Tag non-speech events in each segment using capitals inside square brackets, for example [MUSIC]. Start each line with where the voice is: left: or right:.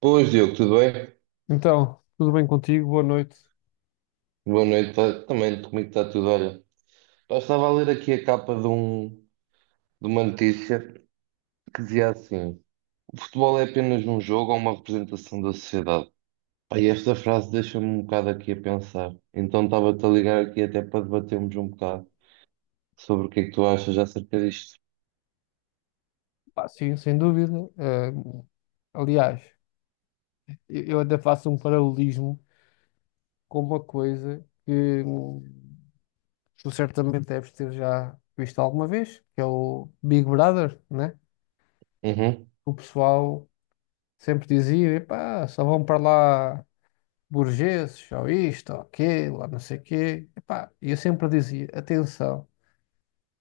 right: Pois Diogo, tudo bem?
left: Então, tudo bem contigo? Boa noite.
right: Boa noite, também comigo está tudo. Olha, eu estava a ler aqui a capa de uma notícia que dizia assim: o futebol é apenas um jogo ou uma representação da sociedade. Pá, e esta frase deixa-me um bocado aqui a pensar. Então estava-te a ligar aqui até para debatermos um bocado sobre o que é que tu achas acerca disto.
left: Pá, sim, sem dúvida. Aliás, eu até faço um paralelismo com uma coisa que tu certamente deves ter já visto alguma vez, que é o Big Brother, né?
right: Uhum.
left: O pessoal sempre dizia, epá, só vão para lá burgueses, ou isto, ou aquilo, ou não sei o quê. Epá, e eu sempre dizia, atenção,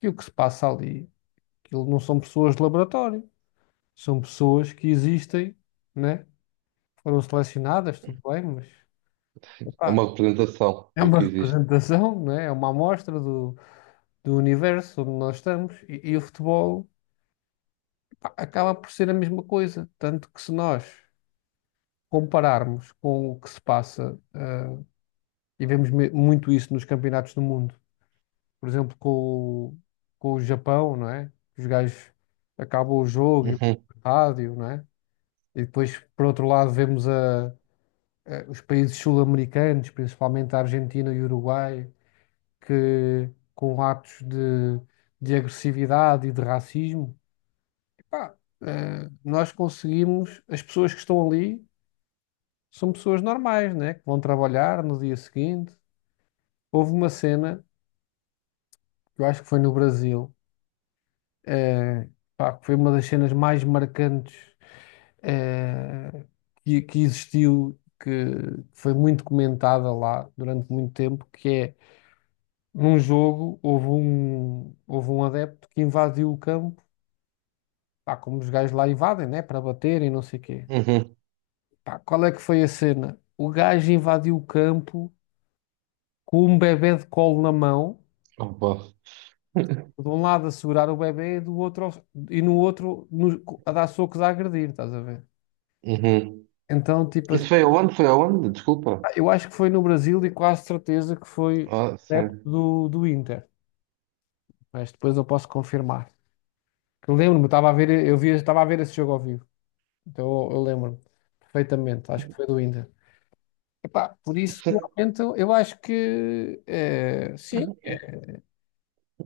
left: que o que se passa ali, aquilo não são pessoas de laboratório, são pessoas que existem, né? Foram selecionadas, tudo bem, mas
right: É
left: epá,
right: uma representação
left: é
right: do
left: uma
right: que existe.
left: representação, não é? É uma amostra do, do universo onde nós estamos e o futebol, pá, acaba por ser a mesma coisa. Tanto que se nós compararmos com o que se passa, e vemos muito isso nos campeonatos do mundo, por exemplo, com, com o Japão, não é? Os gajos acabam o jogo e vão
right: Uhum.
left: para o rádio, não é? E depois, por outro lado, vemos os países sul-americanos, principalmente a Argentina e o Uruguai, que com atos de agressividade e de racismo, epá, nós conseguimos, as pessoas que estão ali são pessoas normais, né? Que vão trabalhar no dia seguinte. Houve uma cena, que eu acho que foi no Brasil, eh, pá, que foi uma das cenas mais marcantes, eh, que existiu, que foi muito comentada lá durante muito tempo, que é num jogo houve um adepto que invadiu o campo. Pá, como os gajos lá invadem, né? Para baterem, não sei o quê.
right: Uhum.
left: Pá, qual é que foi a cena? O gajo invadiu o campo com um bebé de colo na mão,
right: Opa.
left: de um lado a segurar o bebé e do outro e no outro a dar socos, a agredir, estás a ver?
right: Uhum.
left: Então, tipo,
right: Isso
left: assim,
right: foi aonde? Foi aonde? Desculpa.
left: pá, eu acho que foi no Brasil e quase certeza que foi
right: Ah,
left: adepto
right: sim.
left: do, do Inter, mas depois eu posso confirmar. Que eu lembro-me, estava a ver, eu via, estava a ver esse jogo ao vivo, então eu lembro-me perfeitamente, acho que foi do Inter. Epá, por isso, realmente, eu acho que sim,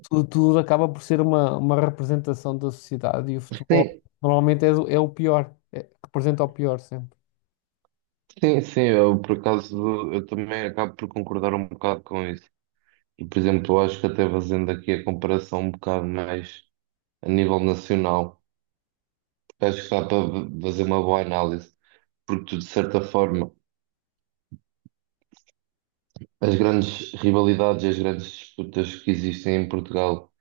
left: tudo, tudo acaba por ser uma representação da sociedade e o futebol
right: Sim,
left: normalmente é, é o pior, representa o pior sempre.
right: sim, sim, eu por acaso eu também acabo por concordar um bocado com isso. E, por exemplo, eu acho que até fazendo aqui a comparação um bocado mais a nível nacional, porque acho que dá para fazer uma boa análise, porque tu, de certa forma, as grandes rivalidades e as grandes disputas que existem em Portugal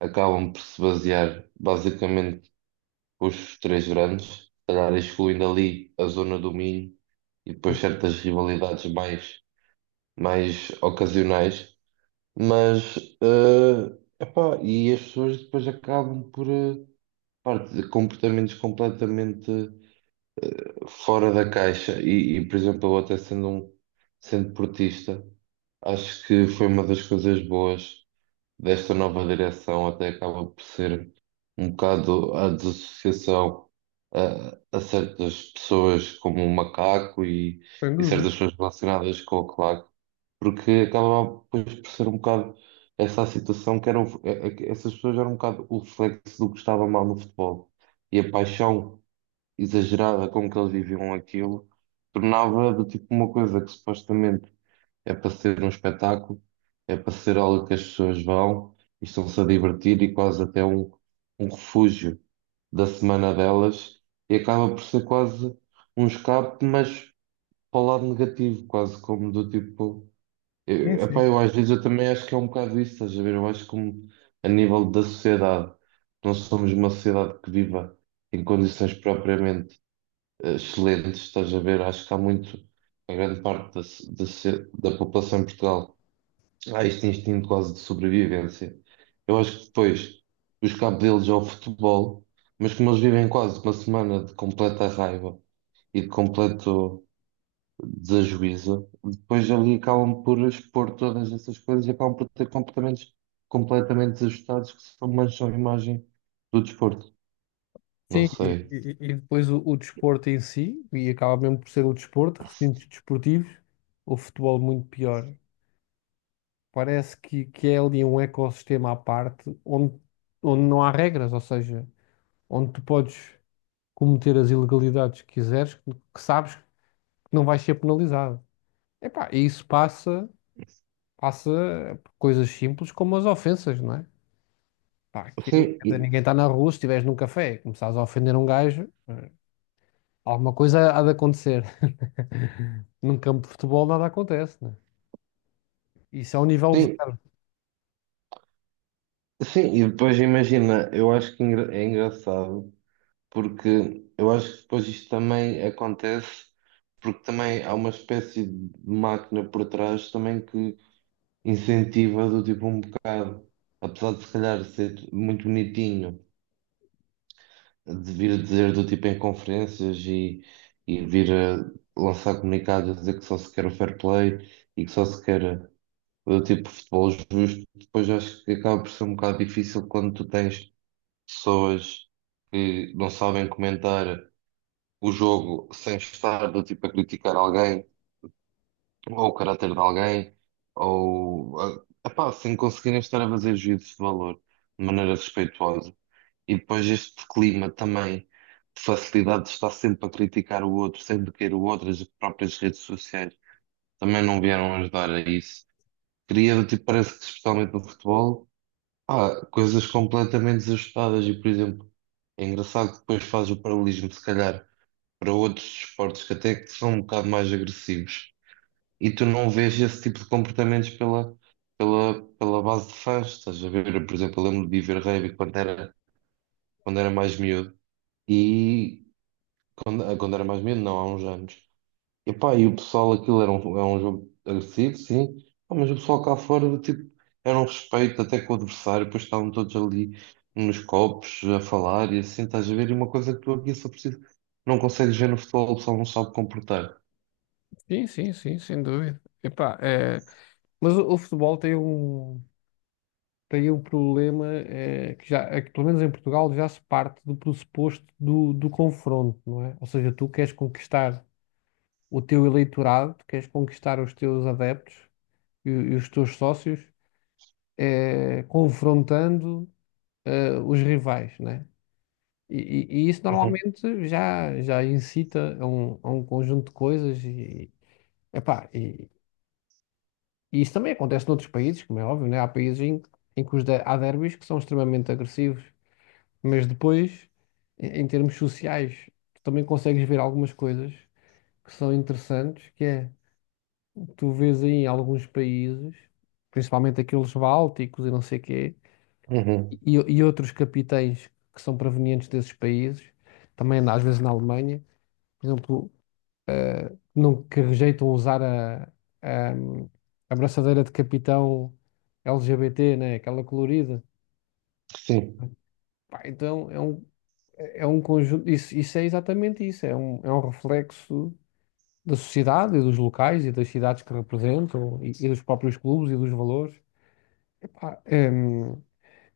right: acabam por se basear basicamente com os três grandes, se calhar excluindo ali a zona do Minho e depois certas mais ocasionais. Mas, epá, e as pessoas depois acabam por, pá, de comportamentos completamente fora da caixa. E, por exemplo, eu até sendo um, sendo portista, acho que foi uma das coisas boas desta nova direção até acaba por ser um bocado a desassociação a certas pessoas como o macaco
left: Sem
right: e
left: dúvida.
right: certas pessoas relacionadas com o claque, porque acaba pois, por ser um bocado essa a situação que eram é- é que essas pessoas eram um bocado o reflexo do que estava mal no futebol e a paixão exagerada com que eles viviam aquilo tornava do tipo uma coisa que supostamente é para ser um espetáculo, é para ser algo que as pessoas vão e estão-se a divertir e um refúgio da semana delas e acaba por ser quase um escape, mas para o lado negativo, quase como do tipo.
left: Sim,
right: Eu,
left: sim.
right: epá, eu às vezes eu também acho que é um bocado isso, estás a ver? Eu acho como a nível da sociedade, nós somos uma sociedade que viva em condições propriamente excelentes, estás a ver? Acho que há muito, a grande parte da população em Portugal há este instinto quase de sobrevivência. Eu acho que depois os cabos deles ao futebol, mas como eles vivem quase uma semana de completa raiva e de completo desajuízo, depois ali acabam por expor todas essas coisas e acabam por ter comportamentos completamente desajustados que só mancham a imagem do desporto. Não
left: Sim,
right: sei.
left: e depois o desporto em si, e acaba mesmo por ser o desporto, recintos desportivos, o futebol muito pior. Parece que é ali um ecossistema à parte onde, onde não há regras, ou seja, onde tu podes cometer as ilegalidades que quiseres, que sabes que não vais ser penalizado. Epá, e isso passa, passa por coisas simples como as ofensas, não é? Pá, aquilo,
right: Sim,
left: quer dizer,
right: e-
left: ninguém está na rua, se estiveres num café e começares a ofender um gajo, alguma coisa há de acontecer. [LAUGHS] Num campo de futebol nada acontece, né? Isso é um nível de
right: sim,
left: zero.
right: sim. E depois imagina, eu acho é engraçado. Porque eu acho que depois isto também acontece, porque também há uma espécie de máquina por trás também que incentiva do tipo um bocado, apesar de se calhar ser muito bonitinho, de vir dizer do tipo em conferências e vir a lançar comunicados a dizer que só se quer o fair play e que só se quer do tipo futebol justo, depois acho que acaba por ser um bocado difícil quando tu tens pessoas que não sabem comentar o jogo sem estar do tipo a criticar alguém, ou o caráter de alguém, ou epá, sem conseguirem estar a fazer juízo de valor de maneira respeitosa. E depois este clima também de facilidade de estar sempre a criticar o outro, sempre querer o outro, as próprias redes sociais também não vieram ajudar a isso. Cria, do tipo, parece que especialmente no futebol, há coisas completamente desajustadas e, por exemplo, é engraçado que depois faz o paralelismo, se calhar para outros esportes que até que são um bocado mais agressivos. E tu não vês esse tipo de comportamentos pela base de fãs. Estás a ver, por exemplo, eu lembro de ir ver rugby quando era mais miúdo. E quando era mais miúdo, não, há uns anos. E pá, e o pessoal, é um jogo agressivo, sim. Pá, mas o pessoal cá fora, tipo, era um respeito até com o adversário. Depois estavam todos ali nos copos a falar e assim, estás a ver? E uma coisa que tu aqui só precisas, não consegues ver no futebol, o pessoal não sabe comportar.
left: Sim, sim, sim, sem dúvida. Epá, é... Mas o futebol tem um. Tem um problema é que já, é que, pelo menos em Portugal, já se parte do pressuposto do, do confronto, não é? Ou seja, tu queres conquistar o teu eleitorado, tu queres conquistar os teus adeptos e os teus sócios, confrontando, os rivais, né? E, e isso
right: Uhum,
left: normalmente já, já incita a um conjunto de coisas e, epá, e isso também acontece noutros países, como é óbvio, né? Há países em, em que os há derbys que são extremamente agressivos. Mas depois, em em termos sociais, tu também consegues ver algumas coisas que são interessantes, que é, tu vês aí em alguns países, principalmente aqueles bálticos e não sei quê,
right: uhum,
left: e outros capitães que são provenientes desses países, também às vezes na Alemanha, por exemplo, não, que rejeitam usar a, a braçadeira de capitão LGBT, né, aquela colorida.
right: sim,
left: Pá, então é um conjunto, isso é exatamente isso, é um reflexo da sociedade e dos locais e das cidades que representam e dos próprios clubes e dos valores. Epá, é,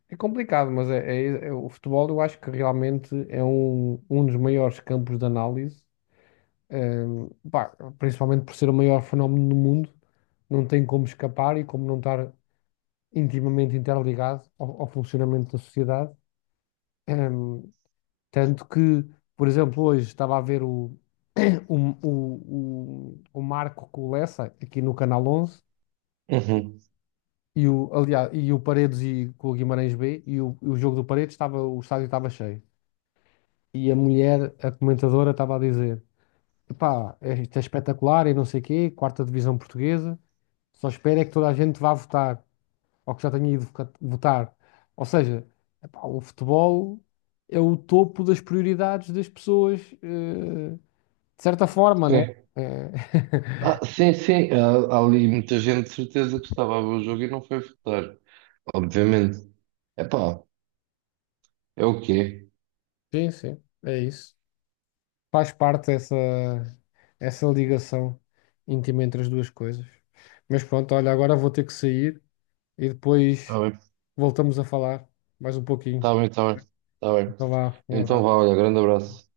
left: é complicado, mas é, o futebol eu acho que realmente é um, um dos maiores campos de análise, é, pá, principalmente por ser o maior fenómeno do mundo, não tem como escapar e como não estar intimamente interligado ao, ao funcionamento da sociedade. É, tanto que, por exemplo, hoje estava a ver o, [COUGHS] [CLEARS THROAT] o, o Marco com o Lessa aqui no Canal 11.
right: uhum,
left: E o, aliás, e o Paredes e com o Guimarães B e o jogo do Paredes estava, o estádio estava cheio. E a mulher, a comentadora, estava a dizer: "Epá, isto é espetacular e não sei quê, quarta divisão portuguesa. Só espero é que toda a gente vá votar, ou que já tenha ido votar." Ou seja, epá, o futebol é o topo das prioridades das pessoas, de certa forma, né?
right: sim.
left: É...
right: Ah,
left: [LAUGHS]
right: sim, sim, há, há ali muita gente de certeza que estava a ver o jogo e não foi votar, obviamente. Epá, é o quê?
left: Sim, sim, é isso. Faz parte essa, essa ligação íntima entre as duas coisas. Mas pronto, olha, agora vou ter que sair e
right: Está
left: depois
right: bem,
left: voltamos a falar mais um
right: está
left: pouquinho.
right: bem, está bem, está bem.
left: Então vá, um
right: Então vá,
left: abraço.
right: olha, grande abraço.